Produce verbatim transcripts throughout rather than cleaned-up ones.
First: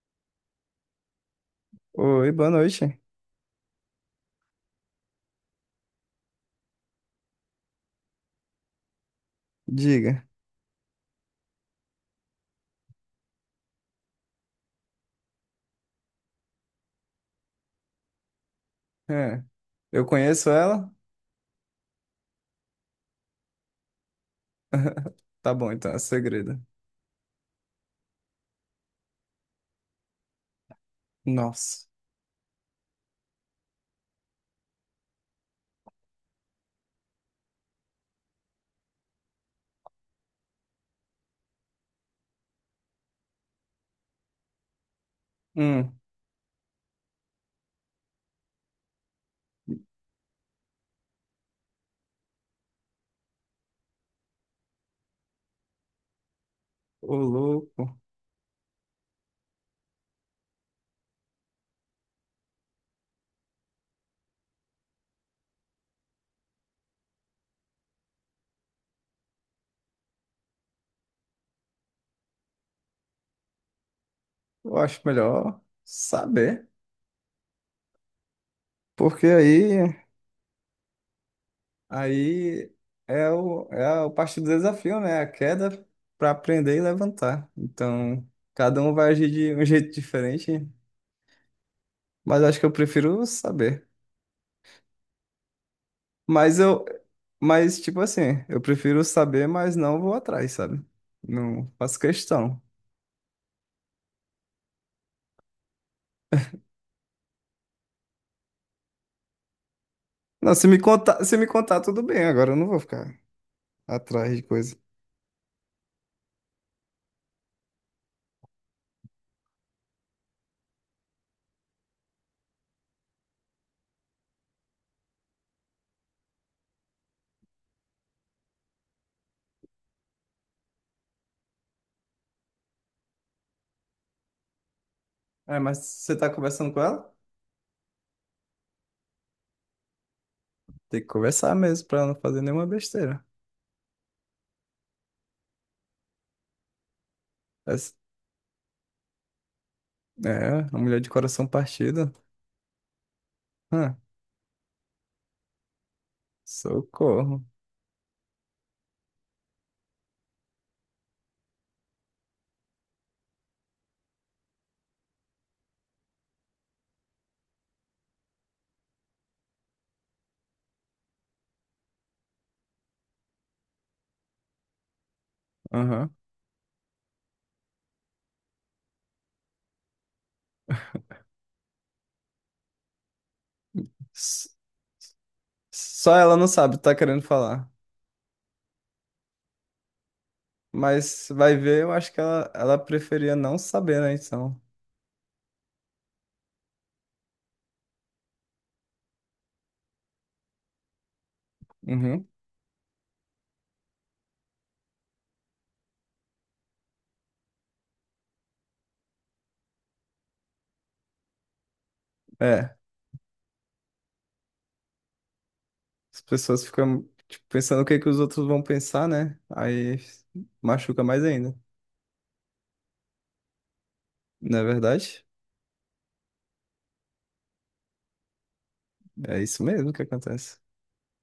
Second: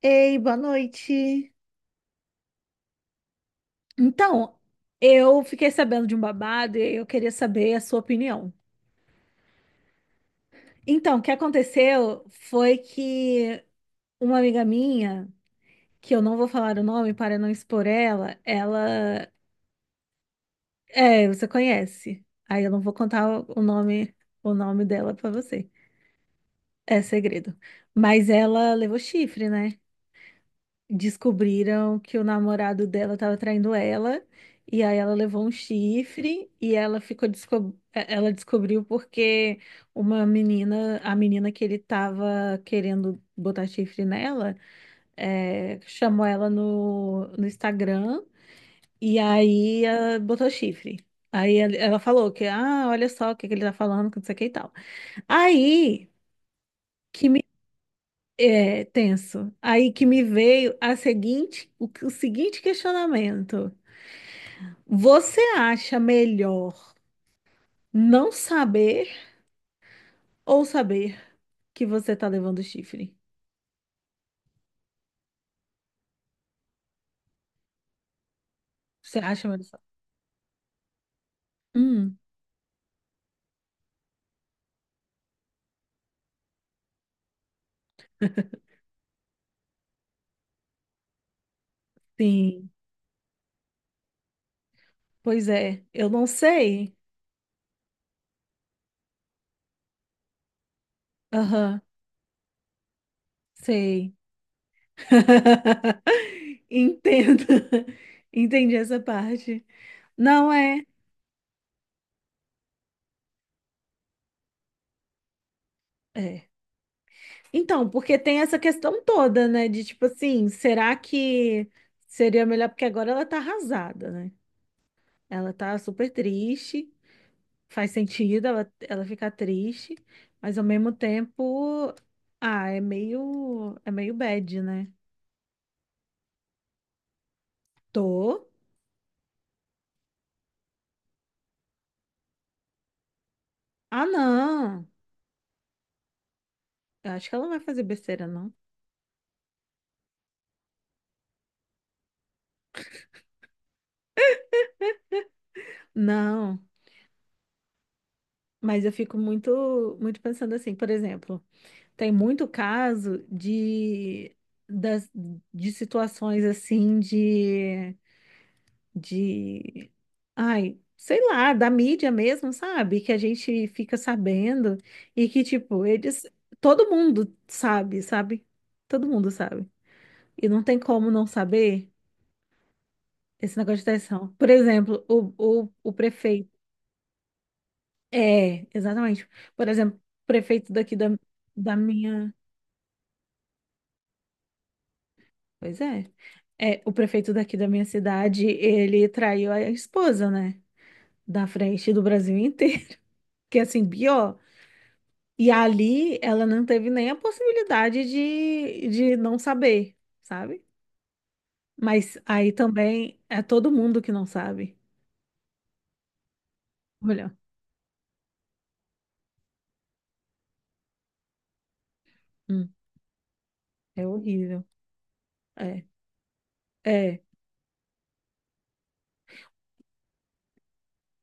Ei, boa noite. Oi, boa noite. Então, eu fiquei sabendo de um babado e eu queria saber a sua opinião. Diga. Então, o que aconteceu foi que uma amiga minha, que eu não vou falar o nome para não expor ela, ela, É. Eu conheço ela? é, você conhece. Aí eu não vou contar o o nome, o nome dela para Tá você. bom, então, é segredo. É segredo. Mas ela levou chifre, né? Nossa. Descobriram que o namorado dela estava traindo ela, e aí ela levou um chifre e ela ficou desco- é, ela descobriu porque uma menina, a menina que ele estava querendo botar chifre nela, é, Hum, chamou ela no, no Instagram e aí ah, botou chifre. Aí ela ela falou que, ah, olha só o que que ele tá falando, que não sei o que e tal. Aí, ô que louco. é tenso. Aí que me veio a seguinte, o, o seguinte questionamento. Você acha melhor não saber ou saber que você tá levando chifre? Eu acho melhor saber. Você Porque acha melhor? sa- aí, Hum, aí é o, é o parte do desafio, né? A queda para aprender e levantar. Então, cada um vai agir de um jeito diferente. Mas acho que sim. eu prefiro saber. Pois é, eu não Mas eu, sei. mas tipo assim, eu prefiro saber, mas não vou atrás, sabe? Não Aham, faço questão. sei. Entendo. Entendi essa parte. Não Não, se me é. contar, se me contar, tudo bem. Agora eu não vou ficar atrás de coisa. É. Então, porque tem essa questão toda, né? De tipo assim, será que seria melhor? Porque agora ela tá arrasada, né? Ela tá super triste, faz sentido ela, ela ficar triste, mas ao mesmo tempo, ah, é meio, é meio bad, né? É, mas você tá conversando com ela? Tô. Tem que conversar mesmo pra ela não fazer nenhuma besteira. Ah, não. Eu acho que ela não vai fazer Essa- besteira, não. É, a mulher de coração partido. Hã, Não. socorro. Mas eu fico muito, muito pensando assim, por exemplo. Tem muito caso de, das, de situações assim de, de, ai, sei lá, da mídia mesmo, sabe? Que a gente fica sabendo e que, tipo, Aham. eles, todo mundo sabe, sabe? Todo mundo sabe. E não tem como não saber esse negócio de traição. Por S- exemplo, o, o, o Só ela não prefeito. sabe, tá querendo falar. É, exatamente. Por exemplo, o prefeito daqui da, Mas vai da ver, eu acho que minha. ela, ela preferia não saber, né? Então. Pois é. É, o prefeito daqui da minha cidade, ele traiu a esposa, né? Da frente do Uhum. Brasil inteiro, que é assim, pior. E ali ela não teve nem a possibilidade de, de não saber, sabe? Mas aí É, também é todo mundo que não sabe. as pessoas ficam Olha, tipo, pensando o que que os outros vão pensar, né? Aí machuca mais ainda, hum, é não é horrível. verdade? É, é. É isso mesmo que acontece.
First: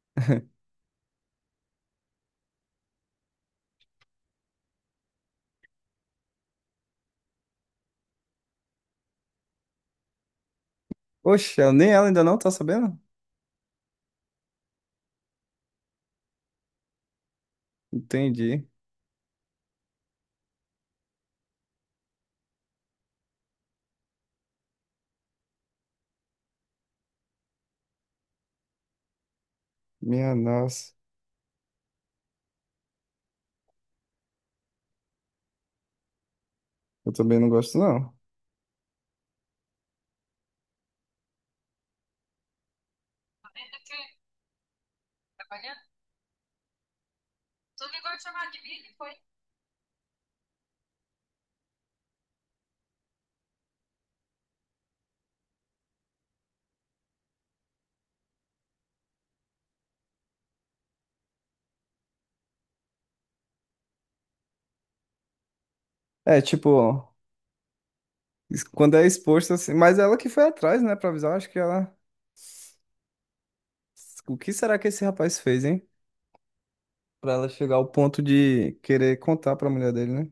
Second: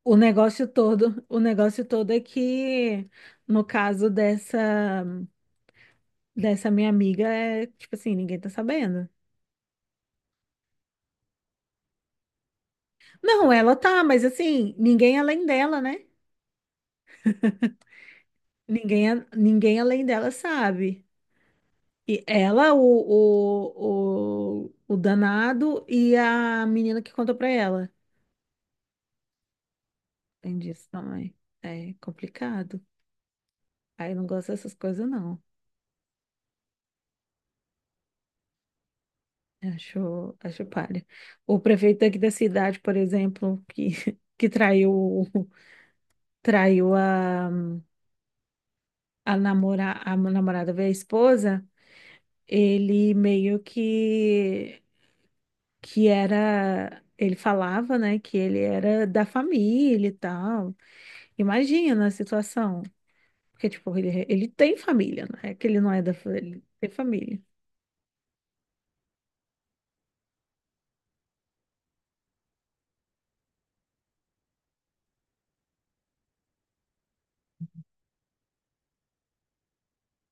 O negócio todo, o negócio todo é que, no caso dessa, dessa minha amiga, é tipo assim, ninguém tá sabendo. Oxe, ela- nem ela ainda não tá sabendo? Não, ela tá, mas assim, ninguém além dela, né? Entendi. Ninguém, a- ninguém além dela sabe. E ela, o, o, o, o danado e a menina que contou pra ela. Minha Entendi isso nossa. também. É complicado. Aí não gosto dessas coisas, não. Eu também não gosto, não. Acho, acho palha. O prefeito aqui da cidade, por exemplo, que, que traiu, traiu a, a, namora, a namorada, veio a esposa, ele meio que. Que era, ele falava, né, que ele era da família e tal. Imagina a situação. Porque, tipo, ele, ele tem família, não é que ele não é da É, família, tipo, tem família. es- quando é exposto assim. Mas ela que foi atrás, né, pra avisar. Acho que ela. O que será que esse rapaz fez, hein? Pra ela chegar ao ponto de querer contar pra mulher dele, né?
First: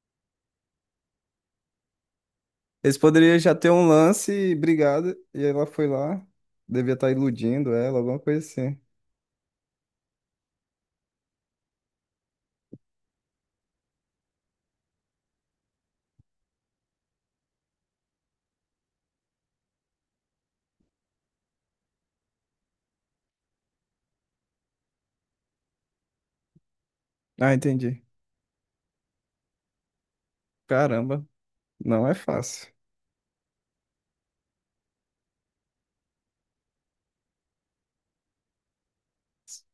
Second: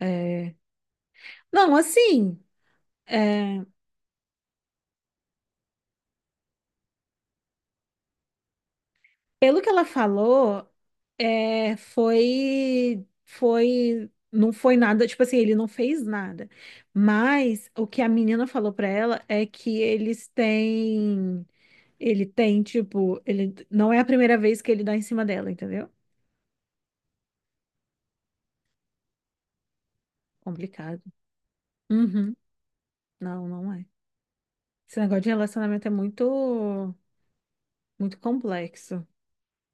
É... Não, assim, Eles poderiam já é, ter um lance, brigado, e ela foi lá. Devia estar iludindo ela, alguma coisa assim. pelo que ela falou, é, foi, foi, não foi nada, tipo assim, ele não fez nada. Mas o que a menina falou pra ela é que eles têm, ele tem, tipo, ele não é a primeira vez que ele dá em cima dela, entendeu? Ah, entendi. Complicado. Caramba, não é Uhum. fácil. Não, não é. Esse negócio de relacionamento é muito, muito complexo.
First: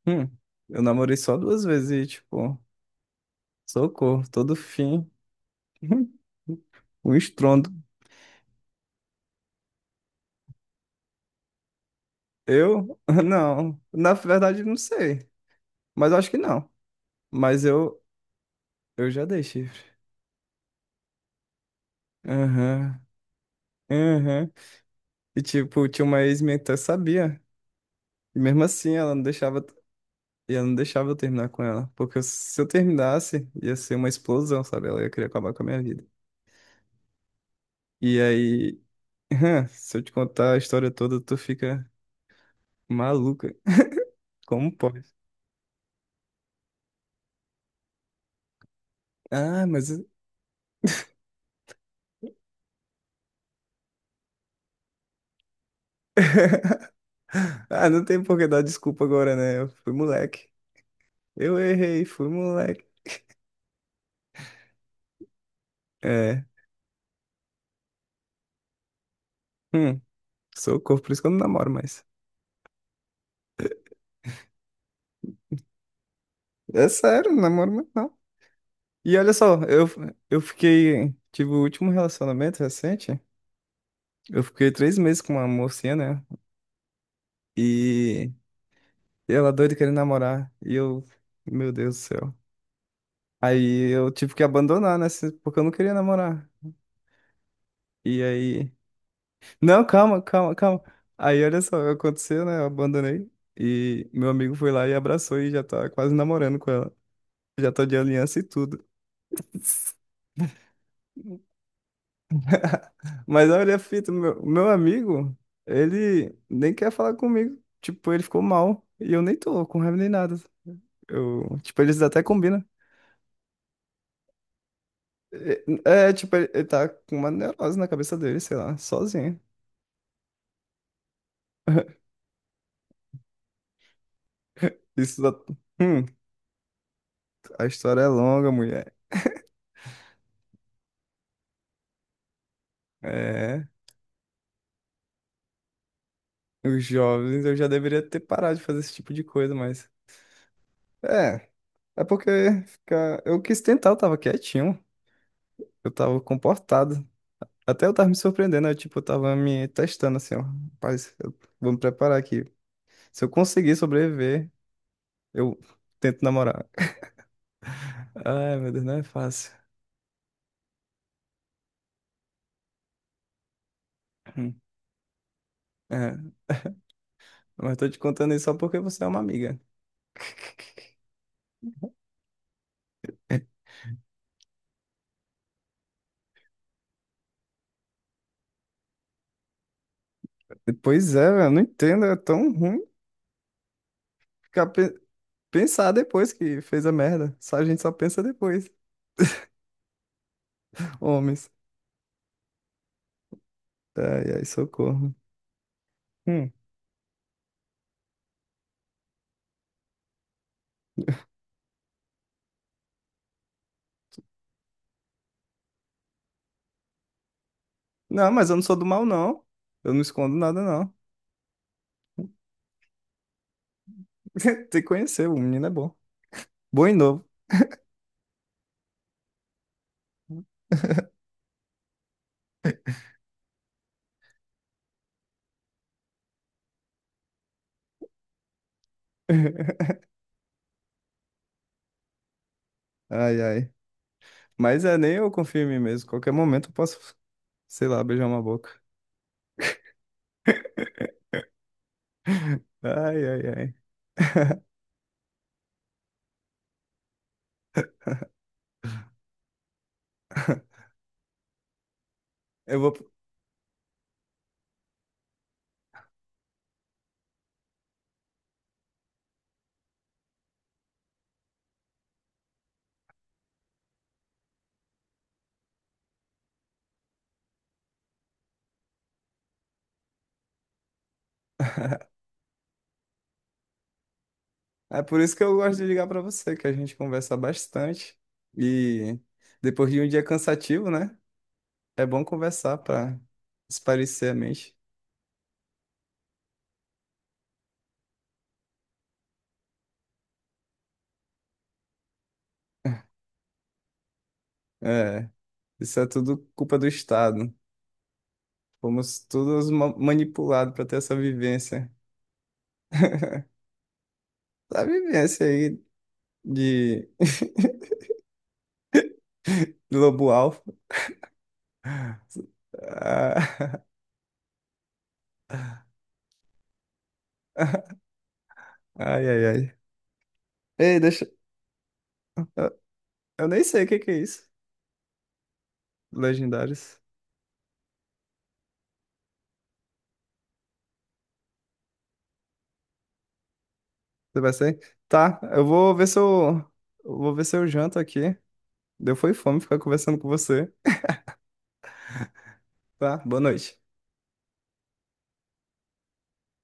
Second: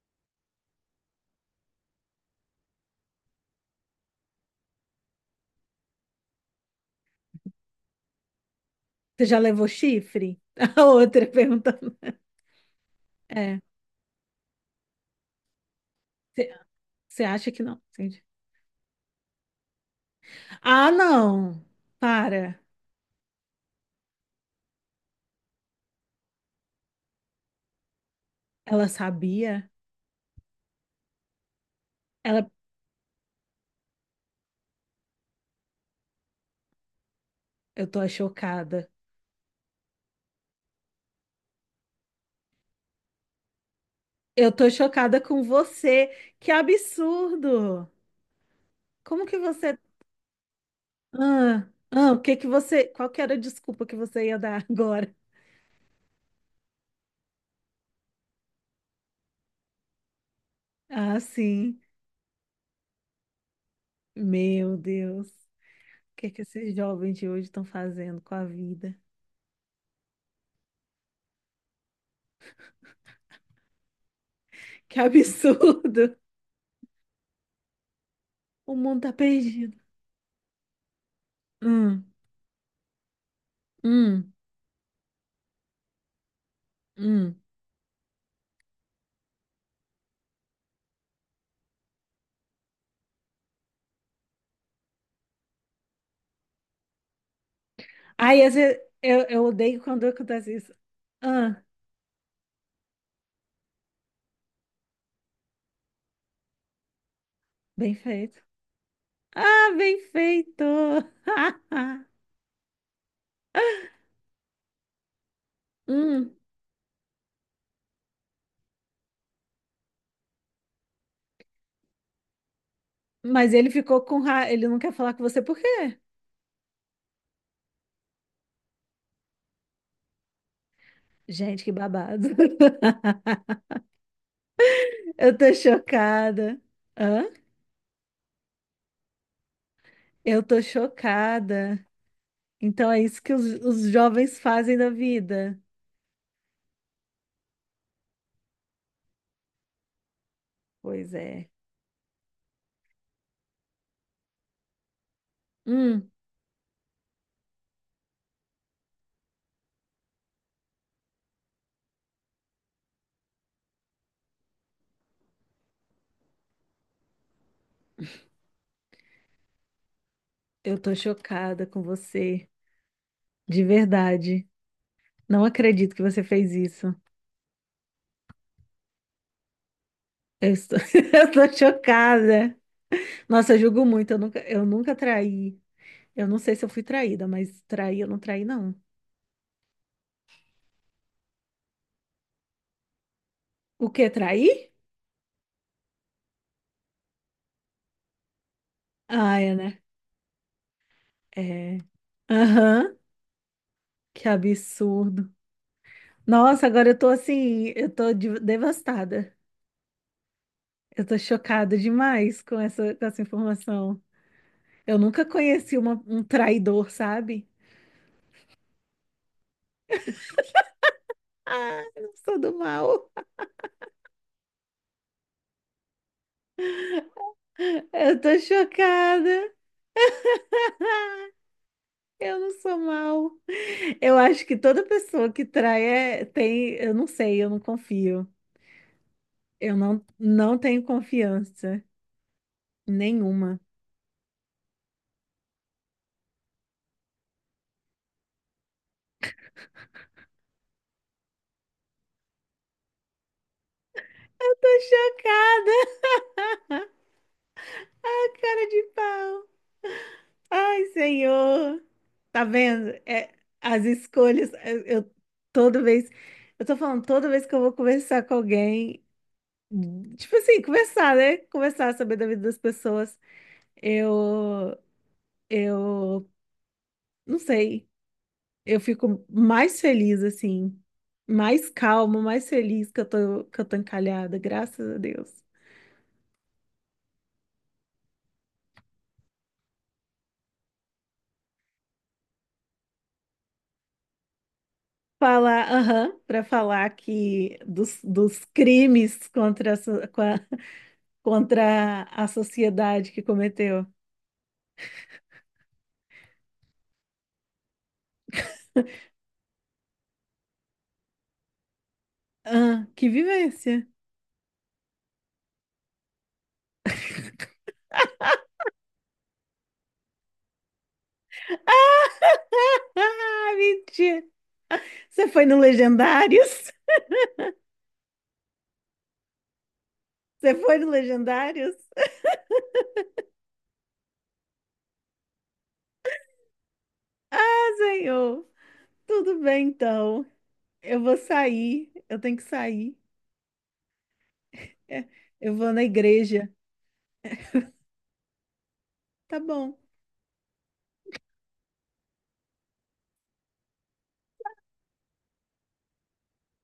Hum, eu namorei só duas vezes e, tipo. Socorro, todo fim. O estrondo. Você já levou chifre? A outra perguntando. Eu? É. Não. Na verdade, não sei. Mas eu acho que Você não. você acha que Mas não? eu, Entendi. eu já dei chifre. Ah, não! Para. Aham. Aham. E tipo, tinha uma ex minha que até sabia. E mesmo Ela assim, ela não deixava. sabia? E ela não deixava eu terminar com ela. Porque Ela. se eu terminasse, ia ser uma explosão, sabe? Ela ia querer acabar com a minha vida. Eu tô E aí, chocada. se eu te contar a história toda, tu fica maluca. Eu tô Como pode? chocada com você. Que absurdo! Como que Ah, você. mas. Ah, ah, o que que você. Qual que era a desculpa que você ia dar agora? Ah, não tem por que dar desculpa agora, né? Eu fui moleque. Ah, Eu sim. errei, fui moleque. Meu Deus. O que é que É. esses jovens de hoje estão fazendo com a vida? Hum, socorro, por isso que eu não namoro mais. Que absurdo! É sério, não namoro mais não. O mundo tá E olha só, perdido. eu, eu fiquei. Tive o último Hum, relacionamento recente. hum, Eu fiquei três meses com uma mocinha, né? hum. E ela doida querendo namorar. E eu. Meu Deus do céu. Aí eu tive que abandonar, né? se- Porque eu não queria namorar. E Aí, às aí. vezes, eu, eu odeio Não, quando calma, acontece calma, isso. calma. Aí olha Ah, só, aconteceu, né? Eu abandonei. E meu amigo foi lá e abraçou e já tá quase namorando com ela. Já tá bem de aliança feito. e tudo. Ah, bem feito! Mas olha a fita, meu, meu amigo, Hum, ele nem quer falar comigo. Tipo, ele ficou mal. E eu nem tô com raiva nem nada. Eu, tipo, eles até combinam. mas ele ficou com raiva. Ele não quer falar com você por quê? É, é, tipo, ele, ele tá com uma neurose na cabeça dele, sei lá, sozinho. Gente, que babado. Isso da... Eu tô Hum, chocada. Hã? a história é longa, mulher. Eu tô chocada. Então é isso que os, É. os jovens fazem da vida. Os jovens, eu já deveria ter parado de fazer esse tipo de coisa, mas. Pois É, é. é porque ficar... eu quis tentar, eu tava quietinho, eu Hum. tava comportado. Até eu tava me surpreendendo, eu, tipo, eu tava me testando assim, ó. Rapaz, eu vou me preparar aqui. Se eu conseguir sobreviver, eu tento namorar. Ai, meu Deus, não é fácil. Eu tô chocada com você, de verdade. Hum. Não acredito que você É, fez isso. mas tô te contando isso só porque você é uma amiga. Eu estou, eu tô chocada. É, Nossa, eu julgo muito. Eu nunca, eu nunca traí. Eu não sei se eu fui traída, mas traí, eu não traí, não. pois é, velho, eu não entendo, é tão ruim O quê? ficar Traí? pe- pensar depois que fez a merda. Só a gente só pensa depois, Ah, é, né? homens. É. Aham. Que Ai, ai, socorro. absurdo. Hum. Nossa, agora eu tô assim, eu tô de- devastada. Eu tô chocada demais com essa, com essa informação. Eu nunca conheci uma- um traidor, sabe? Não, mas eu não sou do mal, não. Eu não escondo nada, não. Ah, eu não sou do mal. Tem que conhecer, o menino é bom. Bom e novo. Eu tô chocada. Eu não sou mal. Eu acho que toda pessoa que trai é, tem, eu não sei, eu não confio. Eu não, não tenho confiança Ai, nenhuma. ai. Mas é, nem eu confio em mim mesmo. Qualquer momento eu posso, sei lá, beijar uma boca. Ai, ai, ai. Tô chocada, cara de pau. Ai, Senhor. Tá Eu vendo? vou... É, as escolhas, eu, eu- toda vez, eu tô falando, toda vez que eu vou conversar com alguém, tipo assim, conversar, né? Conversar, saber da vida das pessoas, eu, eu não sei. Eu fico mais feliz, assim, mais calma, mais feliz que eu tô, que eu tô encalhada, graças a É por isso Deus. que eu gosto de ligar pra você, que a gente conversa bastante. E depois de um dia cansativo, né? É bom conversar pra espairecer a mente. Falar, aham, para falar que dos, dos crimes contra a, so- com a- contra a sociedade que cometeu. É, isso é tudo culpa do Estado. Fomos todos ma- manipulados para ter essa vivência. Ah, que vivência! Essa vivência aí de lobo alfa. Ah, Ah, mentira! Você foi no Legendários? Ai, ai, ai. Você foi no Ei, deixa. Legendários? Eu, eu nem sei o que que é isso. Legendários. Ah, senhor! Tudo bem, então. Eu vou sair, eu tenho que sair. Você vai ser? É, Tá, eu eu vou na vou ver se igreja. eu. Eu vou ver se eu janto aqui. Deu foi Tá fome bom. ficar conversando com você. Tá, boa noite.